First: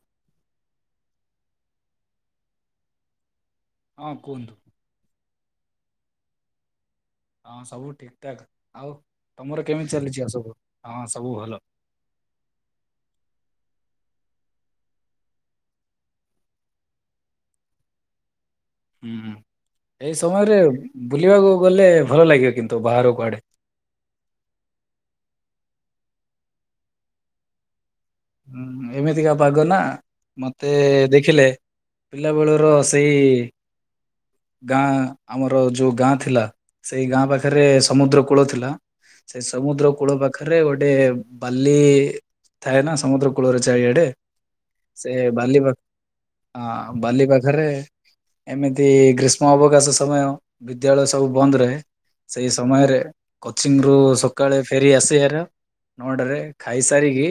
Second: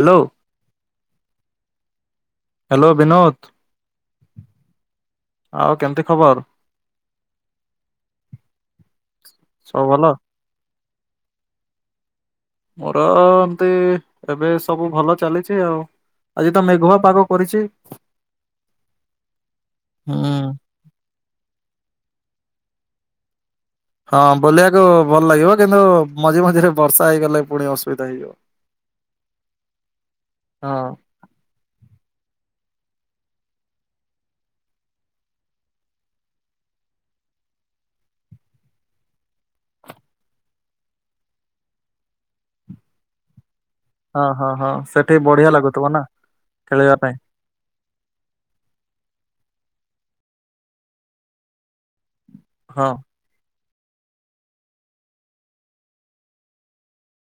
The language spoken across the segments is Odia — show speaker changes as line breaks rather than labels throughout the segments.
Hello hello Binod.
ହଁ କୁହନ୍ତୁ।
ଆଉ କେମିତି ଖବର?
ହଁ ସବୁ ଠିକଠାକ ଆଉ ତମର
ସବୁ
କେମିତି
ଭଲ?
ଚାଲିଛି ଆଉ ସବୁ ହଁ ସବୁ ଭଲ।
ମୋର ଏମିତି ଏବେ ସବୁ ଭଲ ଚାଲିଛି ଆଉ। ଆଜି ତ ମେଘୁଆ ପାଗ କରିଛି।
ହୁଁ ଏଇ
ହୁଁ।
ସମୟରେ ବୁଲିବାକୁ ଗଲେ ଭଲ ଲାଗିବ କିନ୍ତୁ ବାହାର କୁଆଡେ
ହଁ ବୁଲିବାକୁ ଭଲ ଲାଗିବ କିନ୍ତୁ ମଝି ମଝିରେ ବର୍ଷା ହେଇଗଲେ ପୁଣି ଅସୁବିଧା ହେଇଯିବ।
ହୁଁ ଏମିତିକା ପାଗ ନା
ହଁ
ମତେ ଦେଖିଲେ। ପିଲା ବେଳର ସେଇ ଗାଁ ଆମର ଯୋଉ ଗାଁ ଥିଲା ସେଇ ଗାଁ ପାଖରେ ସମୁଦ୍ର କୂଳ ଥିଲା। ସେ ସମୁଦ୍ର କୂଳ ପାଖରେ ଗୋଟେ ବାଲି ଥାଏ ନା ସମୁଦ୍ର କୂ କୂଳରେ ଚାରିଆଡେ
ହଁ ହଁ ହଁ
ସେ
ସେଠି ବଢିଆ
ବାଲିଖ
ଲାଗୁଥିବ ନା ଖେଳିବା ପାଇଁ
ବାଲି ପାଖ୍ ଘରେ ଏମିତି ଗ୍ରୀଷ୍ମ ଅବକାଶ ସମୟ ବିଦ୍ୟାଳୟ ସବୁ ବନ୍ଦ ରହେ। ସେଇ
ହଁ।
ସମୟରେ। କଚିଂଙ୍ଗ୍ ରୁୁ ସକାଳେ ଫେରି ଆସିବାର ନଅଟାରେ ଖାଇସାରିକି।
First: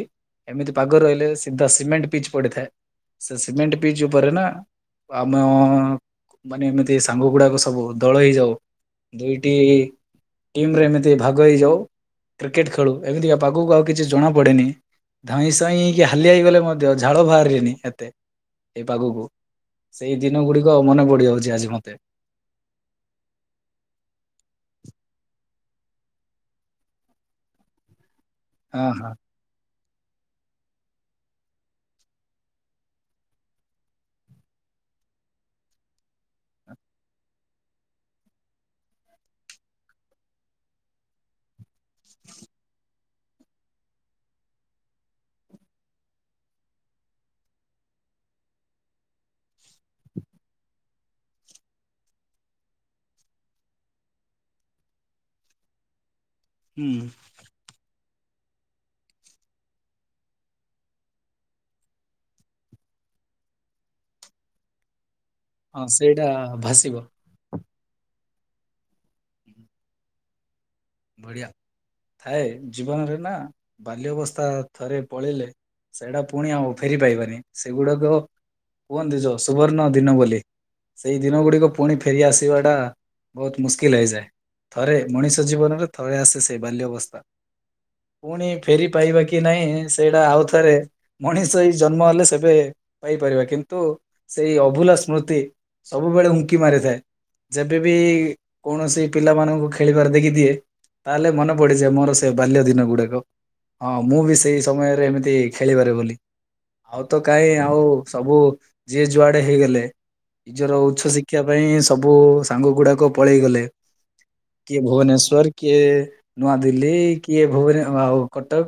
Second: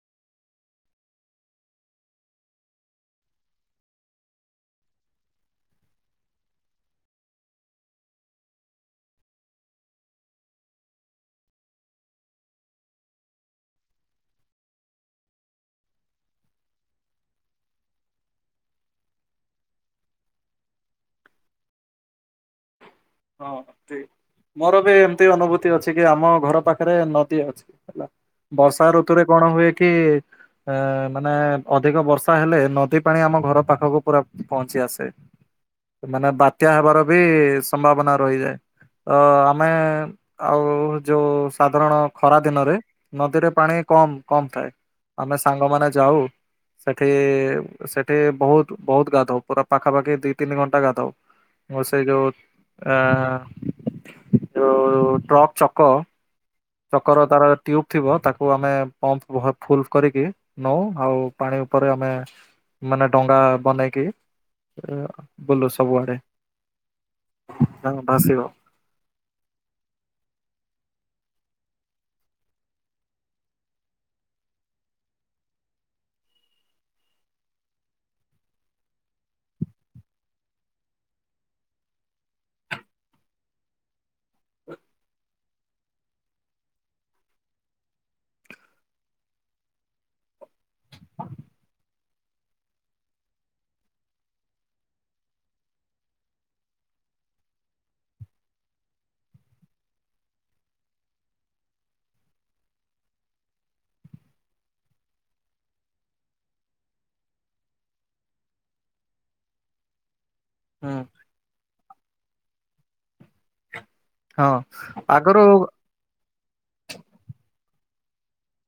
ଏମିତି ପାଗ ରହିଲେ ସିଧା ସିମେଣ୍ଟ ପିଚ୍ ପଡିଥାଏ, ସେ ସିମେଣ୍ଟ ପିଚ୍ ଉପରେ ନା ଆମ ମାନେ ଏମିତି ସାଙ୍ଗ ଗୁଡାକ ସବୁ ଦଳ ହେଇଯାଉ। ଦୁଇଠି। ଟିମ୍ ରେ ଏମିତି ଭାଗ ହେଇଯାଉ କ୍ରିକେଟ୍ ଖେଳୁ ଏମିତିକା ପାଗକୁ ଆଉ କିଛି ଜଣାପଡେନି। ଧଇଁ ସଇଁ ଇକି ହାଲିଆଇ ଗଲେ ମଧ୍ୟ ଝାଳ ବାହାରେନି ଏତେ। ଏଇ ପାଗକୁ ସେଇ ଦିନ ଗୁଡିକ ମନେ ପଡିଯାଉଛି ଆଜି ମତେ।
ହଁ ଠିକ୍। ମୋର ବି ଏମିତି ଅନୁଭୂତି ଅଛି କି ଆମ ଘର ପାଖରେ ନଦୀ ଅଛି ହେଲା। ବର୍ଷା
ହଁ ହଁ
ଋତୁରେ କଣ ହୁଏ କି ଏ ମାନେ ଅଧିକ ବର୍ଷା ହେଲେ ନଦୀ ପାଣି ଆମ ଘର ପାଖକୁ ପୁରା ପହଞ୍ଚି ଆସେ। ମାନେ ବାତ୍ୟା ହେବାର ବି ସମ୍ଭାବନା ରହିଯାଏ। ତ ଆମେ ଆଉ ଯୋଉଁ ସାଧାରଣ ଖରା ଦିନରେ। ନଦୀରେ ପାଣି କମ୍ କମ୍ ଥାଏ, ଆମେ ସାଙ୍ଗମାନେ ଯାଉ। ସେଠି ସେଠି ବହୁତ୍ ବହୁତ୍ ଗାଧଉ। ପୁରା ପାଖାପାଖି ଦି ତିନି ଘଣ୍ଟା ଗାଥାଉ ଓ ସେ ଯୋଉ ଅ ଯୋଉ ଟ୍ରକ୍ ଚକ
ହୁଁ
ଚକର ତାର ଟ୍ୟୁବ୍ ଥିବ ତାକୁ ଆମେ ପମ୍ପ୍ ଫୁଲ୍ କରିକି ନଉ ଆଉ ପାଣି ଉପରେ ଆମେ। ମାନେ ଡଙ୍ଗା ବନେଇକି ବୁଲୁ
ହଁ
ସବୁଆଡେ।
ସେଇଟା ଭାସିବ।
ହ ଭାସିବ।
ବଢିଆ ଥାଏ ଜୀବନରେ ନା ବାଲ୍ୟ ଅବସ୍ଥା ଥରେ ପଳେଇଲେ। ସେଇଡା ପୁଣି ଆଉ ଫେରି ପାଇବାନି ସେଗୁଡାକ କୁହନ୍ତି ଯ ସୁବର୍ଣ୍ଣ ଦିନ ବୋଲି। ସେଇ ଦିନ ଗୁଡିକ ପୁଣି ଫେରିଆସିବାଟା ବହୁତ୍ ମୁସ୍କିଲ୍ ହେଇଯାଏ। ଥରେ ମଣିଷ ଜୀବନରେ ଥରେ ଆସେ ସେ ବାଲ୍ୟ ଅବସ୍ଥା। ପୁଣି ଫେରି ପାଇବା କି ନାହିଁ ସେଇଟା ଆଉ ଥରେ ମଣିଷ ହେଇ ଜନ୍ମ ହେଲେ ସେବେ ପାଇପାରିବା କିନ୍ତୁ ସେଇ ଅଭୁଲା ସ୍ମୃତି ସବୁବେଳେ ଉଙ୍କି ମାରିଥାଏ। ଯେବେବି କୌଣସି ପିଲାମାନଙ୍କୁ ଖେଳିବାର ଦେଖିଥିଏ। ତାହେଲେ ମନେ ପଡିଯାଏ ମୋର ସେ ବାଲ୍ୟ ଦିନ ଗୁଡାକ। ହଁ ମୁଁ ବି ସେଇ ସମୟରେ ଏମିତି ଖେଳିପାରେ ବୋଲି। ଆଉ ତ କାହିଁ ଆଉ ସବୁ ଯିଏ ଯୁଆଡେ ହେଇଗଲେ। ନିଜର
ହୁଁ।
ଉଚ୍ଚ ଶିକ୍ଷା ପାଇଁ ସବୁ ସାଙ୍ଗଗୁଡାକ ପଳେଇ ଗଲେ।
ହଁ
କିଏ
ଆଗରୁ
ଭୁବନେଶ୍ଵର୍ କିଏ ନୂଆଦିଲ୍ଲୀ କିଏ ଭୁବନ୍ ଆଉ କଟକ।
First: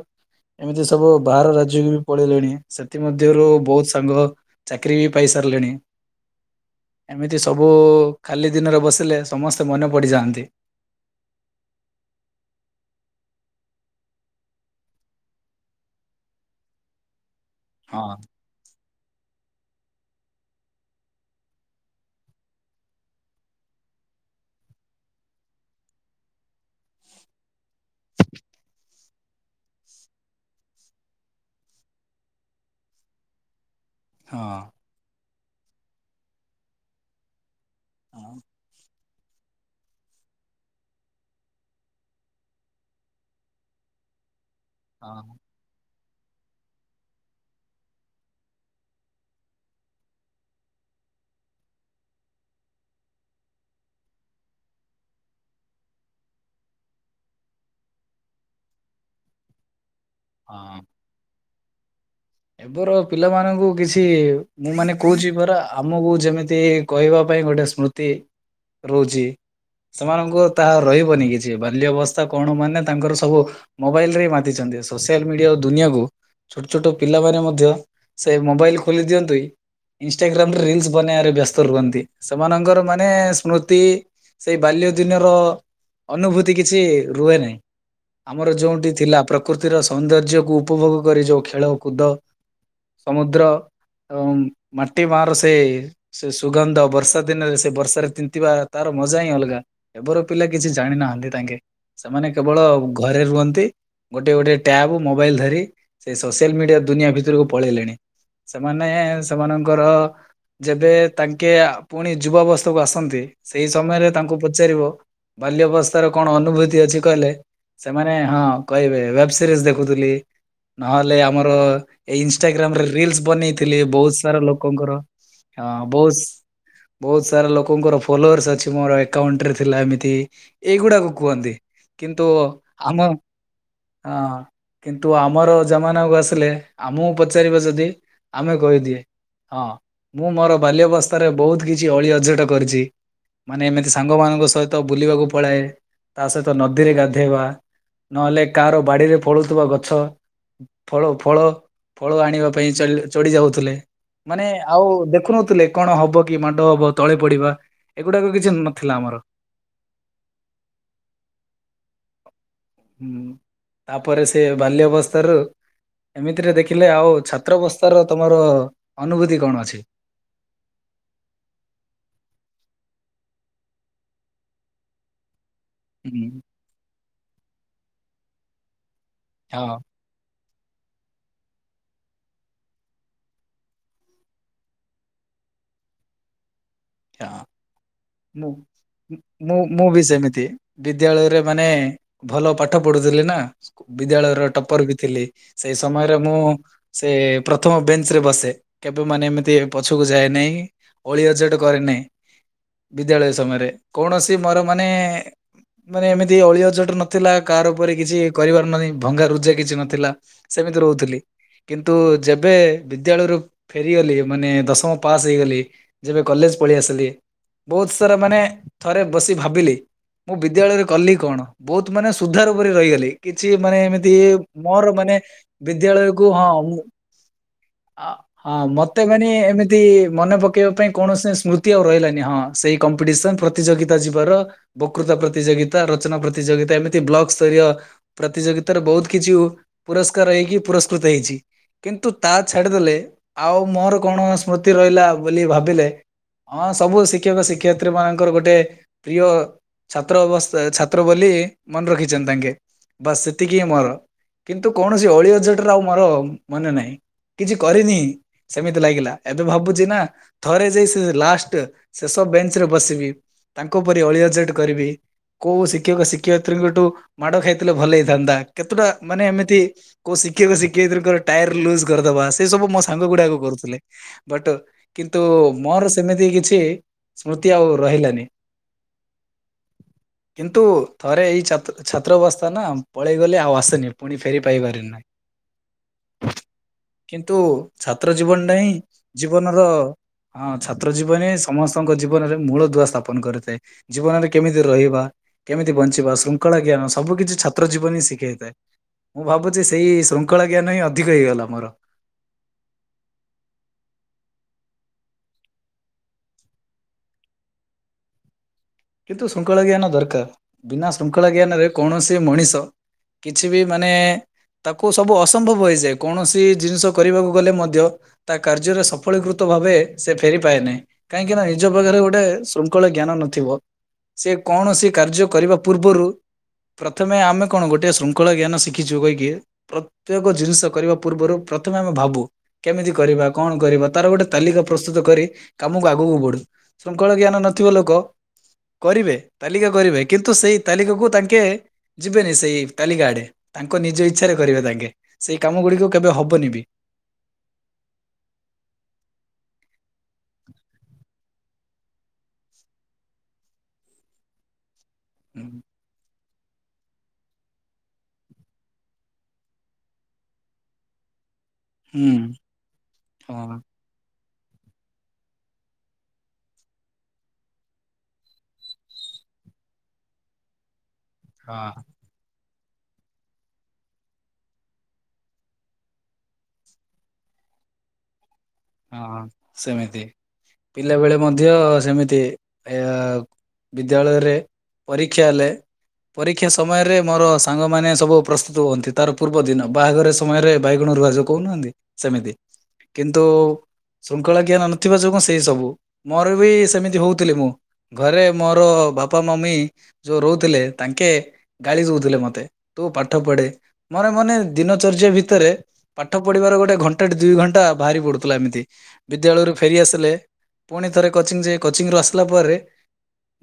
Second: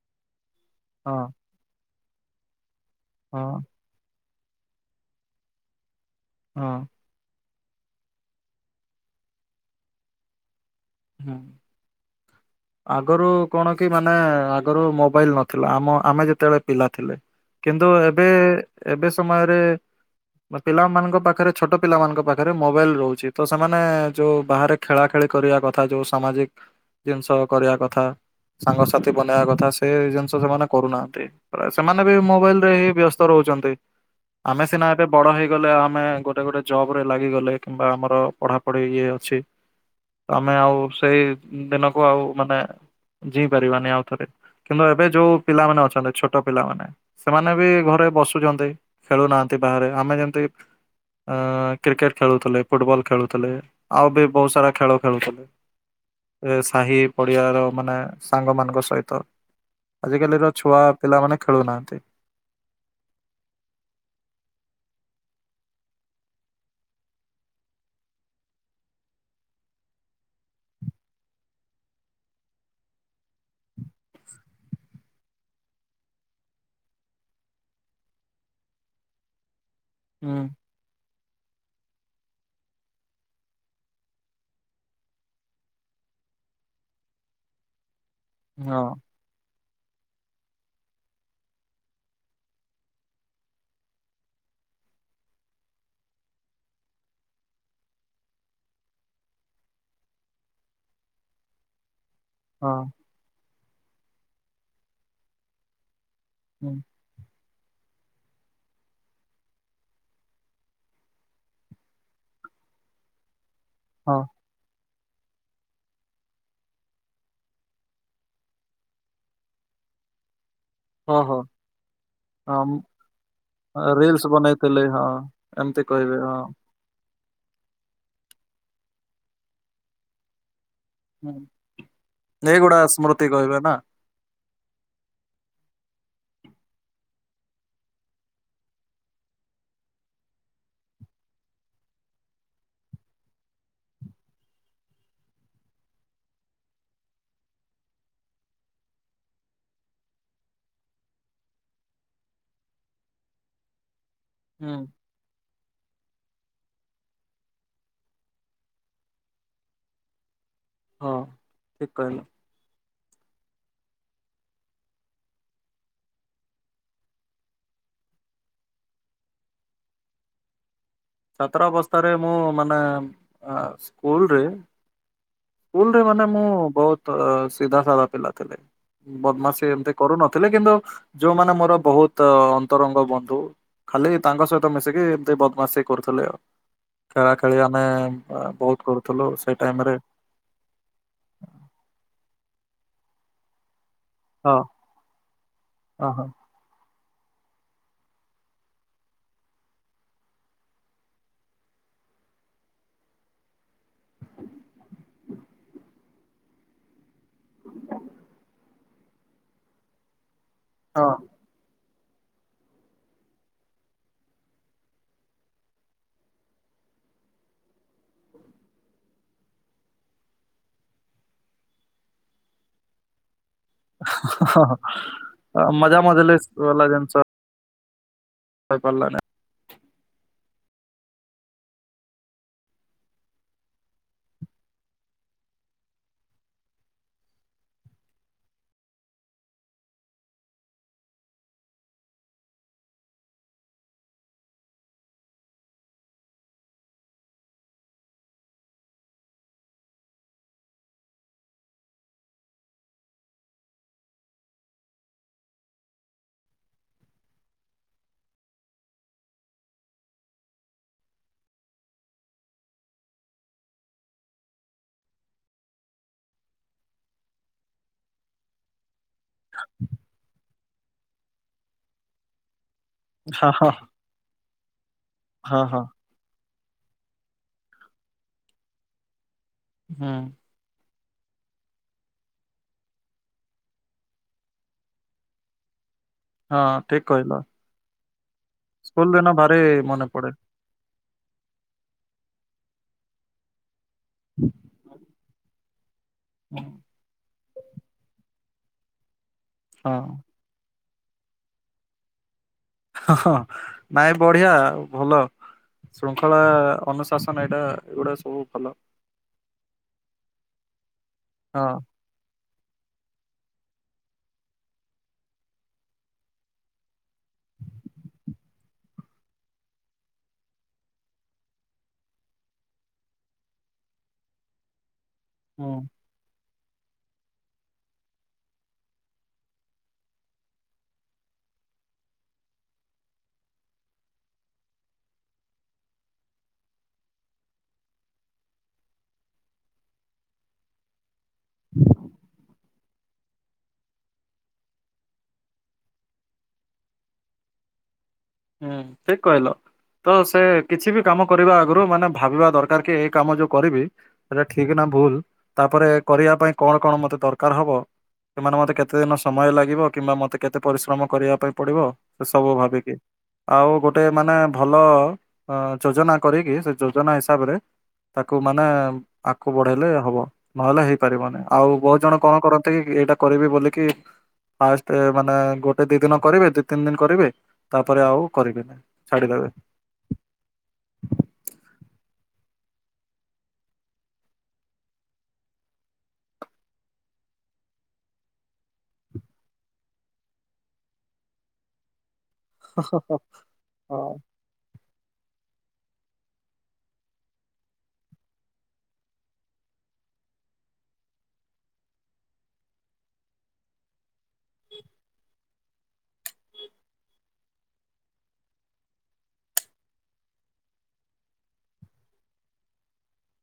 ଏମିତି
ହଁ
ସବୁ ବାହାର ରାଜ୍ୟକୁ ବି ପଳେଇଲେଣି ସେଥିମଧ୍ୟରୁ
ହଁ
ବହୁତ୍ ସାଙ୍ଗ। ଚାକିରିବି ପାଇସାରିଲେଣି।
ହଁ।
ଏମିତି ସବୁ ଖାଲି ଦିନରେ ବସିଲେ ସମସ୍ତେ ମନେ ପଡିଯାଆନ୍ତି।
ହଁ। ଆଗରୁ କଣ କି ମାନେ ଆଗରୁ ମୋବାଇଲ ନଥିଲା ଆମ ଆମେ ଯେତେବେଳେ ପିଲା ଥିଲେ। କିନ୍ତୁ
ହଁ।
ଏବେ ଏବେ ସମୟରେ ପିଲାମାନଙ୍କ ପାଖରେ ଛୋଟ ପିଲାମାନଙ୍କ ପାଖରେ ମୋବାଇଲ ରହୁଛି ତ ସେମାନେ ଯୋଉ ବାହାରେ ଖେଳାଖେଳି କରିବା କ ଥା ଯୋଉ ସାମାଜିକ ଜିନିଷ କରିବା କଥା। ସାଙ୍ଗସାଥି ବନେଇବା କଥା ସେ ଜିନିଷ ସେମାନେ କରୁନାହାନ୍ତି। ପ ସେମାନେବି ମୋବାଇଲରେ ହିଁ ବ୍ୟସ୍ତ ରହୁଛନ୍ତି।
ହଁ।
ଆମେ ସିନା ଏବେ ବଡ ହେଇଗଲେ ଆମେ ଗୋଟେ ଗୋଟେ ଜବରେ ଲାଗିଗଲେ। କିମ୍ବା ଆମର
ହଁ
ପଢ଼ାପଢ଼ି ଇଏ ଅଛି। ଆମେ ଆଉ ସେଇ ଦିନକୁ ଆଉ ମାନେ ଜିଇ ପାରିବାନି ଆଉଥରେ। କିନ୍ତୁ ଏବେ ଯୋଉ ପିଲାମାନେ ଅଛନ୍ତି ଛୋ ଟ ପିଲାମାନେ ସେମାନେବି ଘରେ ବସୁଛନ୍ତି ଖେଳୁନାହାନ୍ତି ବାହାରେ ଆମେ ଯେମତି ଅ କ୍ରିକେଟ ଖେଳୁଥିଲେ ଫୁଟବଲ୍ ଖେଳୁଥିଲେ ଆଉ ବି ବହୁତ ସାରା ଖେଳ ଖେଳୁଥିଲେ ସାହି ପଡିଆର ମାନେ ସାଙ୍ଗମାନଙ୍କ ସହିତ ଆଜିକାଲିର ଛୁଆ
ହଁ।
ପିଲାମାନେ ଖେଳୁନାହାନ୍ତି।
ଏବେର ପିଲାମାନଙ୍କୁ କିଛି ମୁଁ ମାନେ କହୁଛି ପରା ଆମକୁ ଯେମିତି କହିବା ପାଇଁ ଗୋଟେ ସ୍ମୃ ତି ରହୁଛି। ସେମାନଙ୍କୁ ତାହା ରହିବନି କିଛି ବାଲ୍ୟ ଅବସ୍ଥା କଣମାନେ ତାଙ୍କର ସବୁ ମୋବାଇଲରେ ମାତିଛନ୍ତି ସୋସିଆଲ ମିଡିଆ ଓ ଦୁନିଆକୁ ଛୋଟ ଛୋଟ ପିଲାମାନେ ମଧ୍ୟ ସେ ମୋବାଇଲ ଖୋଲି ଦିଅନ୍ତି
ହୁଁ
ଇନଷ୍ଟାଗ୍ରାମରେ ରିଲ୍ସ ବନେଇବାରେ ବ୍ୟସ୍ତ ସ୍ତ ରୁହନ୍ତି ସେମାନଙ୍କର ମାନେ ସ୍ମୃତି ସେଇ ବାଲ୍ୟ ଦିନର ଅନୁଭୂତି କିଛି ରୁହେନି। ଆମର
ହଁ
ଯଉଁଠି ଥିଲା ପ୍ରକୃତିର ସୌନ୍ଦର୍ଯ୍ୟକୁ ଉପଭୋଗ କରି ଯେଉଁ ଖେଳ କୁଦ ସମୁଦ୍ର ଏବଂ ମାଟି ମାର ସେ ସେ ସୁଗନ୍ଧ ବର୍ଷା ଦିନରେ ସେ ବର୍ଷାରେ ତିନ୍ତିବା ତାର ମଜା ହିଁ ଅଲଗା। ଏବର ପିଲା କିଛି ଜାଣି ନାହାନ୍ତି ତାଙ୍କେ ସେମାନେ କେବଳ
ହଁ
ଘରେ ରୁହନ୍ତି ଗୋଟେ-ଗୋଟେ ଟ୍ୟାବ ମୋବାଇଲ ଧରି ସେ ସସ୍ ଟେଲ
ହୁଁ
ମିଡିଆ ଦୁନିଆ ଭିତରକୁ ପଳେଇଲେଣି ସେମାନେ ସେମାନଙ୍କର ଯେବେ ତାଙ୍କେ ପୁଣି ଯୁବାବସ୍ଥାକୁ ଆସନ୍ତି ସେଇ ସମୟରେ
ହଁ
ତାଙ୍କୁ ପୁତ୍ ପଚାରିବ ବାଲ୍ୟ ଅବସ୍ଥାର କଣ ଅନୁଭୂତି ଅଛି କହିଲେ ସେମାନେ ହଁ କହିବେ ବେବ୍ ସିରିଜ୍ ଦେଖୁଥିଲି ନ ହେଲେ
ହଁ
ଆଉ
ହଁ।
ଆମର ଏ ଇଷ୍ଟାଗ୍ରାମ ରେ
ହଁ
ରିଲସ ବନେଇଥିଲି ବହୁତ
ରିଲ୍ସ
ସାରା
ବନେଇଥିଲେ
ଲୋକଙ୍କର।
ହଁ
ହଁ
ଏମିତି
ବହୁତ
କହିବେ ହଁ।
ବହୁତ ସାରା ଲୋକଙ୍କର ଫଲୋର୍ସ ଅଛି ମୋର ଏକାଉଣ୍ଟ ରେ ଥିଲା ଏମିତି ଏଇଗୁଡାକ
ହୁଁ
କୁହନ୍ତି କିନ୍ତୁ
ଏଇଗୁଡା
ଆମ ହଁ
ସ୍ମୃତି କହିବେ ନା
କିନ୍ତୁ ଆମର ଜମାନା ଉ ଆସ୍ ଥିଲେ ଆମକୁ ପଚାରିବ ଯଦି ଆମେ କହିଦିଏ। ହଁ ମୁଁ ମୋର ବାଲ୍ୟବସ୍ଥାରେ ବହୁତ କିଛି ଅଳି ଅଝଟ କରିଛି। ମାନେ ଏମିତି ସାଙ୍ଗମାନଙ୍କ ସହିତ ବୁଲିବାକୁ ପଳାଏ ତା ସହିତ ନଦୀରେ ଗାଧେଇବା ନହେଲେ କାହାର ବାଡ଼ିରେ ଫଳୁଥିବା ଗଛ। ଫଳ ଫଳ ଫଳ ଆଣିବା ପାଇଁ ଚଲ୍ ଚଢ଼ି ଯାଉଥିଲେ ମାନେ
ହୁଁ।
ଆଉ ଦେଖୁନଥିଲେ। କଣ ହବ କି ମାଡ ହବ ତଳେ ପଡିବା ଏଗୁଡାକ କିଛି ନଥିଲା ଆମର।
ହଁ ଠିକ୍ କହିଲ।
ହୁଁ ତାପରେ ସେ ବାଲ୍ୟ ଅବସ୍ଥା ରୁ ଏମିତିରେ ଦେଖିଲେ ଆଉ ଛାତ୍ରବସ୍ଥାର ତମର ଅନୁଭୂତି କଣ ଅଛି?
ଛାତ୍ର ଅବସ୍ଥାରେ ମୁଁ ମାନେ ଆ ସ୍କୁଲରେ ସ୍କୁଲରେ ମାନେ
ହୁଁ
ମୁଁ ବହୁତ ଅ ସିଧାସଧା ପିଲା ଥିଲି
ହଁ
ବଦ୍ମାସୀ ଏମିତି, କରୁନଥିଲେ କିନ୍ତୁ ଯୋଉମାନେ ମୋର ବହୁତ ଅନ୍ତରଙ୍ଗ ବନ୍ଧୁ, ଖାଲି ତାଙ୍କ ସହିତ ମିଶିକି ଏତେ ବଦମାସି କରୁଥିଲି ଆଉ, ଖେଳା
ହଁ
ଖେଳି ଆମେ ଆ ବହୁତ କରୁଥିଲୁ ସେଇ ଟାଇମ୍ ରେ,
ଦେମିତି, ବିଦ୍ୟାଳୟରେ ମାନେ ଭଲ ପାଠ ପଢ଼ୁଥିଲି ନା, ବିଦ୍ୟାଳୟର
ହଁ
ଟପର ବି ଥିଲି ସେଇ
ହଁ
ସମୟରେ
ହଁ।
ମୁଁ, ସେ ପ୍ରଥମ ବେଞ୍ଚ ରେ ବସେ କେବେ ମାନେ ଏମିତି ପଛକୁ ଯାଏ ନାହିଁ ଓଳି ଅଝଟ, କରେ ନାହିଁ ବିଦ୍ୟାଳୟ ସମୟରେ କୌଣସି ମୋର ମାନେ, ମାନେ ଏମିତି ଅଳି ଅଝଟ ନଥିଲା କାର ଉପରେ କିଛି କରିିବାର ନାହିଁ ଭଙ୍ଗା ରୁଜା କିଛି ନଥିଲା, ସେମିତି ରହୁଥିଲି, କିନ୍ତୁ ଯେବେ ବିଦ୍ୟାଳୟରୁ ଫେରିଗଲି ମାନେ ଦଶମ ପାସ୍ ହୋଇଗଲି, କଲେଜ ପଳେଇ ଆସିଲି ବହୁତ ସାରା ମାନେ ଥରେ ବସି ଭାବିଲି, ମୁଁ ବିଦ୍ୟାଳୟରେ କଲି କଣ ବହୁତ ମାନେ ସୁଧାର ଉପରେ ରହିଗଲି, କିଛି ମାନେ ଏମିତି ମୋର ମାନେ
ହଁ ମଜା
ବିଦ୍ୟାଳୟକୁ
ମଜଲିସ୍
ହଁ ମୁଁ,
ବାଲା ଜିନିଷ
ଅ ହଁ ମତେ
ହେଇପାରିଲାନି
ମାନେ ଏମିତି ମନେ ପକେଇବା ପାଇଁ, କୌଣସି ସ୍ମୃତି ଆଉ ରହିଲାନି ହଁ ସେଇ କମ୍ପିଟିସନ ପ୍ରତିଯୋଗିତା ଯିବାର, ବକୃତା ପ୍ରତିଯୋଗିତା ରଚନା ପ୍ରତିଯୋଗିତା ଏମିତି ବ୍ଲକ ସ୍ତରୀୟ, ପ୍ରତିଯୋଗିତାରେ ବହୁତ କିଛି ଉ ପୁରସ୍କାର ହେଇକି ପୁରସ୍କୃତ ହେଇଛି, କିନ୍ତୁ ତା ଛାଡ଼ିଦେଲେ ଆଉ ମୋର କଣ ସ୍ମୃତି ରହିଲା ବୋଲି ଭାବିଲେ, ହଁ ସବୁ ଶିକ୍ଷକ ଶିକ୍ଷୟତ୍ରୀ ମାନଙ୍କର ଗୋଟେ ପ୍ରିୟ, ଛାତ୍ର ଅବସ୍ ଏ ଛାତ୍ର ବୋଲି ମନେ ରଖିଛନ୍ତି ତାଙ୍କେ ବାସ୍ ସେତିକି ମୋର କିନ୍ତୁ କୌଣସି ଅଳି ଅଜଟର ଆଉ ମୋର ମନେ ନାହିଁ, କିଛି କରିନି ସେମିତି ଲାଗିଲା ଏବେ ଭାବୁଛି ନା ଥରେ ଜିସ୍ ଲାଷ୍ଟ ଶେଷ ବେଞ୍ଚ ରେ ବସିକି ତାଙ୍କ ପରି ଅଳି ଅଜଟ୍ କରିବି, କୋଉ ଶିକ୍ଷକ ଶିକ୍ଷୟତ୍ରୀଙ୍କଠୁ ମାଡ ଖାଇଥିଲେ ଭଲ ହେଇଥାନ୍ତା କେତେଟା ମାନେ ଏମିତି, କୋ ଶିକ୍ଷକ ଶିକ୍ଷୟିତ୍ରୀଙ୍କ ର ଟାୟାର ଲୁଜ୍ କରିଦବା ସେ ସବୁ ମସ୍ ସାଙ୍ଗ ଗୁଡା଼କୁ
ହଁ ହଁ
କରୁଥିଲେ ବଟ୍ କିନ୍ତୁ,
ହଁ ହଁ।
ମୋର ସେମିତି କିଛି ସ୍ମୃତି ଆଉ ରହିଲାନି
ହୁଁ
କିନ୍ତୁ ଥରେ ଏଇ ଛାତ୍ର ଛାତ୍ର ଅବସ୍ଥା ନା ପଳେଇଗଲେ ଆଉ ଆସେନି ପୁଣି ଫେରି ପାଇପାରେ ନାହିଁ।
[inaudible] ହଁ ଠିକ କହିଲ
କିନ୍ତୁ ଛାତ୍ର ଜୀବନଟା ହିଁ
ସ୍କୁଲ ଦିନ ଭାରି
ଜୀବନର
ମନେ ପଡେ
ହଁ ଛାତ୍ର ଜୀବନେ ସମସ୍ତଙ୍କ ଜୀବନରେ ମୂଳ ଦୁଆ ସ୍ଥାପନ କରିଥାଏ। ଜୀବନରେ କେମିତି ରହିବା କେମିତି ବଞ୍ଚିବା ଶୃଙ୍ଖଳା ଜ୍ଞାନ ସବୁ କିିଛି ଛାତ୍ର ଜୀବନ ହିଁ ଶିଖେଇଥାଏ ମୁଁ ଭାବୁଛି ସେଇ
ହଁ।
ଶୃଙ୍ଖଳା ଜ୍ଞାନ ହିଁ ଅଧିକ ହେଇଗଲା ମୋର।
ହ ହଁ ନାଇଁ ବଢିଆ ଆଉ ଭଲ। ଶୃଙ୍ଖଳା ଅନୁଶାସନ ଏଇଟା ଏଗୁଡା ସବୁ ଭଲ।
କିନ୍ତୁ ଶୃଙ୍ଖଳା ଜ୍ଞାନ ଦରକାର ବିନା ଶୃଙ୍ଖଳା
ହଁ।
ଜ୍ଞାନରେ କୌଣସି ମଣିଷ କିଛି ବି ମାନେ ତାକୁ ସବୁ ଅସମ୍ଭବ ହେଇଯାଏ କୌଣସି ଜିନିଷ କରିବାକୁ ଗଲେ ମଧ୍ୟ ତା କାର୍ଯ୍ୟରେ ସଫଳୀକୃତ ଭାବେ ସେ ଫେରି ପାଏ ନାହିଁ। କାହିଁକି ନା ନିଜ ପାଖରେ ଗୋଟେ ଶୃଙ୍ଖଳ ଜ୍ଞାନ ନଥିବ। ସେ କୌଣସି କାର୍ଯ୍ୟ କରିବା
ହୁଁ
ପୂର୍ବରୁ ପ୍ରଥମେ ଆମେ କଣ ଗୋଟେ ଶୃଙ୍ଖଳା ଜ୍ଞାନ ଶିଖିଛୁ କହିକି ପ୍ରତ୍ୟେକ ଜିନିଷ କରିବା ପୂର୍ବରୁ ପ୍ରଥମେ ଆମେ ଭାବୁ କେମିତି କରିବା, କଣ କରିବା ତାର ଗୋଟେ ତାଲିକା ପ୍ରସ୍ତୁତ କରି କାମକୁ ଆଗକୁ ବଢୁ। ଶୃଙ୍ଖଳ ଜ୍ଞାନ ନଥିବ ଲୋକ କରିବେ ତାଲିକା କରିବେ କିନ୍ତୁ ସେଇ ତାଲିକାକୁ ତାଙ୍କେ ଯିବେନି ସେଇ ତାଲିକା ଆଡ଼େ ତାଙ୍କ ନିଜ ଇଚ୍ଛାରେ କରିବେ ତାଙ୍କେ ସେଇ କାମ ଗୁଡ଼ିକ କେବେ ହବନି ବି।
ହୁଁ ଠିକ୍ କହିଲ। ତ ସେ କିଛି ବି କାମ କରିବା ଆଗରୁ ମାନେ ଭାବିବା ଦରକାର କି ଏଇ କାମ ଯୋଉ କରିବି ହେଟା ଠିକ୍ ନା ଭୁଲ।
ହୁଁ।
ତାପରେ କରିବା ପାଇଁ କଣ କଣ ମତେ ଦରକାର ହବ? ସେମାନେ ମୋତେ କେତେଦିନ ସମୟ ଲାଗିବ କିମ୍ବା ମୋତେ କେତେ ପରିଶ୍ରମ କରିବା ପାଇଁ ପଡିବ ସେ
ହୁଁ
ସବୁ ଭାବିକି
ହଁ
ଆଉ ଗୋ ଟେ ମାନେ ଭଲ ଅ ଯୋଜନା କରିକି ସେ ଯୋଜନା ହିସାବରେ ତାକୁ ମାନେ ଆଗକୁ ବଢେଇଲେ ହବ। ନହେଲେ ହେଇପାରିବନି ଆଉ
ହଁ
ବହୁତ ଜଣ କଣ କରନ୍ତି କି ଏଇଟା କରିବି ବୋଲିକି ଫାଷ୍ଟ ମାନେ ଗୋଟେ ଦି ଦିନ କରିବେ ଦି ତିନି ଦିନ କରିବେ ପରେ ଆଉ କରିବେ ନା।
ହଁ ହଁ ସେମିତି ପିଲାବେଳେ ମଧ୍ୟ ସେମିତି ଏ ବିଦ୍ୟାଳୟରେ ପରୀକ୍ଷା ହେଲେ ପରୀକ୍ଷା ସମୟରେ ମୋର ସାଙ୍ଗମାନେ ସବୁ ପ୍ରସ୍ତୁତ ହୁଅନ୍ତି ତାର ପୂର୍ବ ଦିନ ବାହାଘର ସମୟରେ ବାଇଗଣ ରୁଆ ଯୋଉ କହୁନାହାନ୍ତି ସେମିତି।
ହ, ହ, ହ।
କିନ୍ତୁ ଶୃଙ୍ଖଳା ଜ୍ଞାନ ନଥିବା ଯୋଗୁଁ ସେଇ ସବୁ ମୋର ବି ସେମିତି ହଉଥିଲି ମୁଁ। ଘରେ ମୋର ବାପା ମମି ଯୋଉ ରହୁଥିଲେ ତାଙ୍କେ ଗାଳି ଯଉଥିଲେ ମତେ ତୁ ପାଠ ପଢେ। ମୋର ମାନେ ଦିନ ଚର୍ଯ୍ୟା ଭିତରେ ପାଠ ପଢିବାର ଗୋଟେ ଘଣ୍ଟା ଦିଇ ଘଣ୍ଟା ବାହାରି ପଡୁ ଥିଲା ଏମିତି ବିଦ୍ୟାଳୟରୁ ଫେରିଆସିଲେ ପୁଣି ଥରେ କୋଚିଂ ଯିବି କୋଚିଂ ରୁ ଆସିଲା ପରେ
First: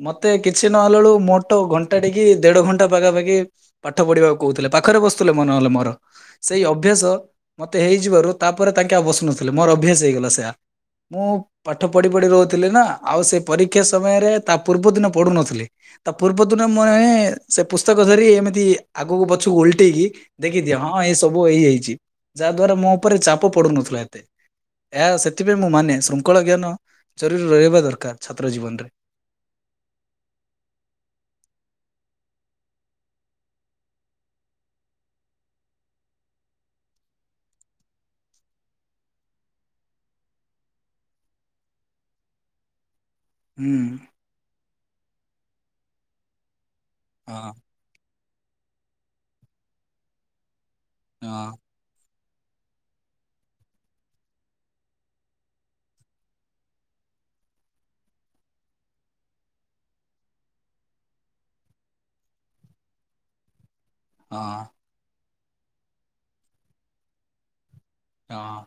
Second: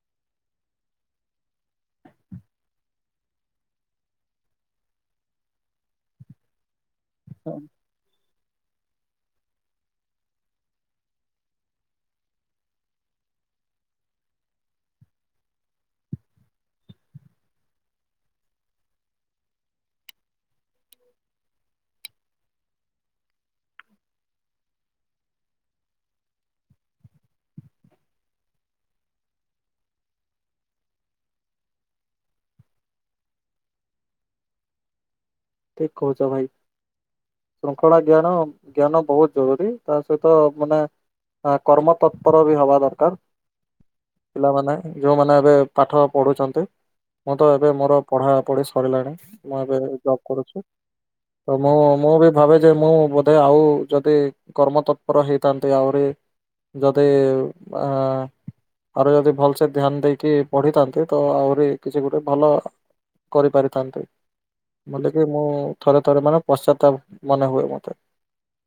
ମତେ କିଛି ନହେଲା ବେଳକୁ ମୋଟ ଘଣ୍ଟା ଟେକି ଦେଢ ଘଣ୍ଟା ପାଖାପାଖି ପାଠ ପଢିବାକୁ କହୁଥିଲେ ପାଖରେ ବସୁଥିଲେ ମ ନେହେଲେ ମୋର। ସେଇ ଅଭ୍ୟାସ
ହଁ
ମତେ ହେଇଯିବାରୁ ତାପରେ ତାଙ୍କେ ଆଉ ବସୁନଥିଲେ ମୋର ଅଭ୍ୟାସ ହେଇଗଲା ସେୟା। ମୁଁ ପାଠ ପଢି ପଢି ରହୁଥିଲି ନା ଆଉ ସେ ପରୀକ୍ଷା ସମୟରେ ତା ପୂର୍ବ ଦିନ ପଢୁନଥିଲି। ତା ପୂର୍ବ ଦିନ ମୁଁ ଏଁ ସେ ପୁସ୍ତକ ଧରି ଏମିତି ଆଗକୁ ପଛକୁ ଓଲ୍ଟେଇକି ଦେଖିଦିଅ ହଁ ଏ ସବୁ ହେଇ ଯାଇଛି ଯାହା ଦ୍ଵାରା ମୋ ଉପରେ ଚାପ ପଡୁନଥିଲା ଏତେ। ଏହା ସେଥିପାଇଁ ମୁଁ ମାନେ ଶୃଙ୍ଖଳ ଜ୍ଞାନ ଜରୁରୀ ରହିବା ଦରକାର ଛାତ୍ର ଜୀବନ ରେ।
ଠିକ୍ କହୁଛ ଭାଇ। ଶୃଙ୍ଖଳା ଜ୍ଞାନ ଜ୍ଞାନ ବହୁତ ଜରୁରୀ ତା ସହିତ ମାନେ କର୍ମ ତତ୍ପର ବି ହବା ଦରକାର।
ହୁଁ।
ପିଲାମାନେ ଯୋଉମାନେ ଏବେ ପାଠ ପଢୁଛନ୍ତି ମୁଁ
ହଁ।
ତ ଏବେ ମୋର ପଢ଼ା ପଢ଼ି ସରିଲାଣି ମୁଁ ଏବେ ଜବ୍ କରୁଛି
ହଁ
ତ ମୁଁ ମୁଁ ଏବେ ଭାବୁଛି ମୁଁ ବୋଧେ ଆଉ ଯଦି କର୍ମ ତତ୍ପର ହେଇଥାନ୍ତି ଆହୁରି ଯଦି ଆଁ ଆହୁରି ଯଦି ଭଲସେ ଧ୍ୟାନ ଦେଇକି ପଢିଥାନ୍ତି ତ ଆହୁରି କିଛି ଗୋଟେ ଭଲ କରିପାରିଥାନ୍ତି।
ହଁ।
ବୋଲେ କି ମୁଁ ଥରେ ଥରେ ମାନେ ପଶ୍ଚ ମନେ ହୁଏ ମତେ
ହଁ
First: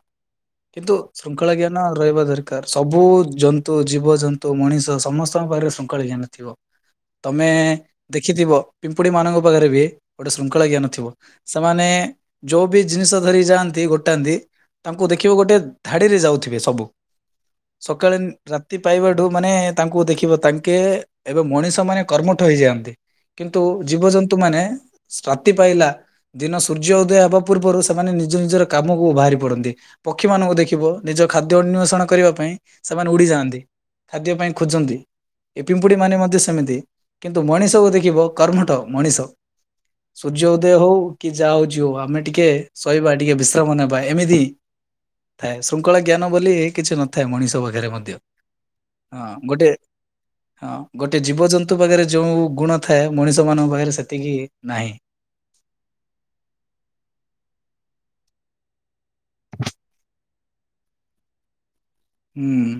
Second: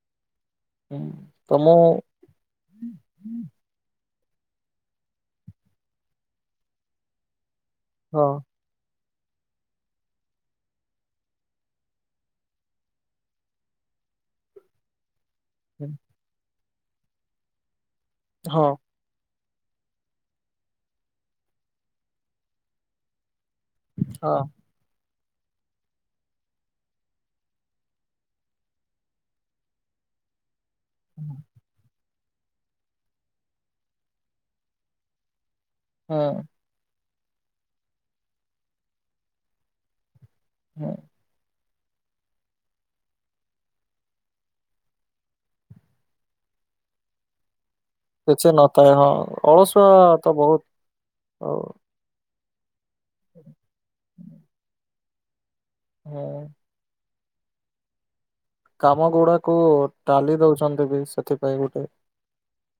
କିନ୍ତୁ
ହୁଁ
ଶୃଙ୍ଖଳା
ତ ମୁଁ
ଜ୍ଞାନ ରହିବା ଧର ସବୁ ଜନ୍ତୁ ଜୀବଜନ୍ତୁ ମଣିଷ ସମସ୍ତଙ୍କ ପାଖରେ ଶଙ୍ଖଳ ଜ୍ଞାନ ଥିବ। ତମେ
ହଁ
ଦେଖିଥିବ ପିମ୍ପୁଡି ମାନଙ୍କ ପାଖରେ ବି ଗୋଟେ ଶୃଙ୍ଖଳା ଜ୍ଞାନ ଥିବ। ସେମାନେ ଯୋଉ ବି ଜିନିଷ ଧରି ଯାଆନ୍ତି ଗୋଟେ। ତାନ୍ତି ତାଙ୍କୁ ଦେଖିବ ଗୋଟେ ଧାଡିରେ ଯାଉଥିବେ ସବୁ ସକାଳେ
ହଁ
ରାତି ପାଇବାଠୁ ମାନେ ତାଙ୍କୁ ଦେଖିବ ତାଙ୍କେ ଏବେ ମଣିଷ ମାନେ କର୍ମଠ ହେଇଯାଆନ୍ତି। କିନ୍ତୁ
ହଁ।
ଜୀବଜନ୍ତୁମାନୋନ। ସ୍ତି ପାଇଲା ଦିନ ସୂର୍ଯ୍ୟ ଉଦୟ ହେବା ପୂର୍ବରୁ ସେମାନେ ନିଜ ନିଜର। କାମକୁ ବାହାରି ପଡନ୍ତି ପକ୍ଷୀ ମାନଙ୍କୁ ଦେଖିବ ନିଜ ଖାଦ୍ୟ ଅନ୍ିବେଷଣ କରିବା ପାଇଁ ସେମାନେ ଉଡିଯାଆନ୍ତି ଖାଦ୍ୟ ପାଇଁ ଖୋଜନ୍ତି ଏ ପିମ୍ପୁଡି ମାନେ
ହୁଁ
ମଧ୍ୟ ସେମିତି। କିନ୍ତୁ ମଣିଷକୁ ଦେଖିବ କର୍ମଟ ମଣିଷ ସୂର୍ଯ୍ୟ ଉଦୟ
ହୁଁ
ହଉ। କି ଯା ହଉ ଯଉ ଆମେ ଟିକେ ଶହିବା ଟିକେ ବିେଶ ନେବା ଏମିତି ଥାଏ ଶୃଙ୍ଖଳା ଜ୍ଞାନ ବୋଲି କିଛି ନଥାଏ ମଣିଷ ପାଖରେ ମଧ୍ୟ ହଁ
କିଛି ନଥାଏ ହଁ
ଗୋଟେ
ଅଳସୁଆ ତ ବହୁତ
ହଁ ଗୋଟେ
ଆଉ
ଜୀବଜନ୍ତୁ ପାଖରେ ଯୋଉ ଗୁଣ ଥାଏ ମଣିଷ ମାନଙ୍କ ପାଖରେ ସେତିକି ନାହିଁ।
ହଁ। କାମ ଗୁଡାକୁ ଟଡାଲି ଦଉଛନ୍ତି ବି ସେଥିପାଇଁ ଗୋଟେ।
ହୁଁ।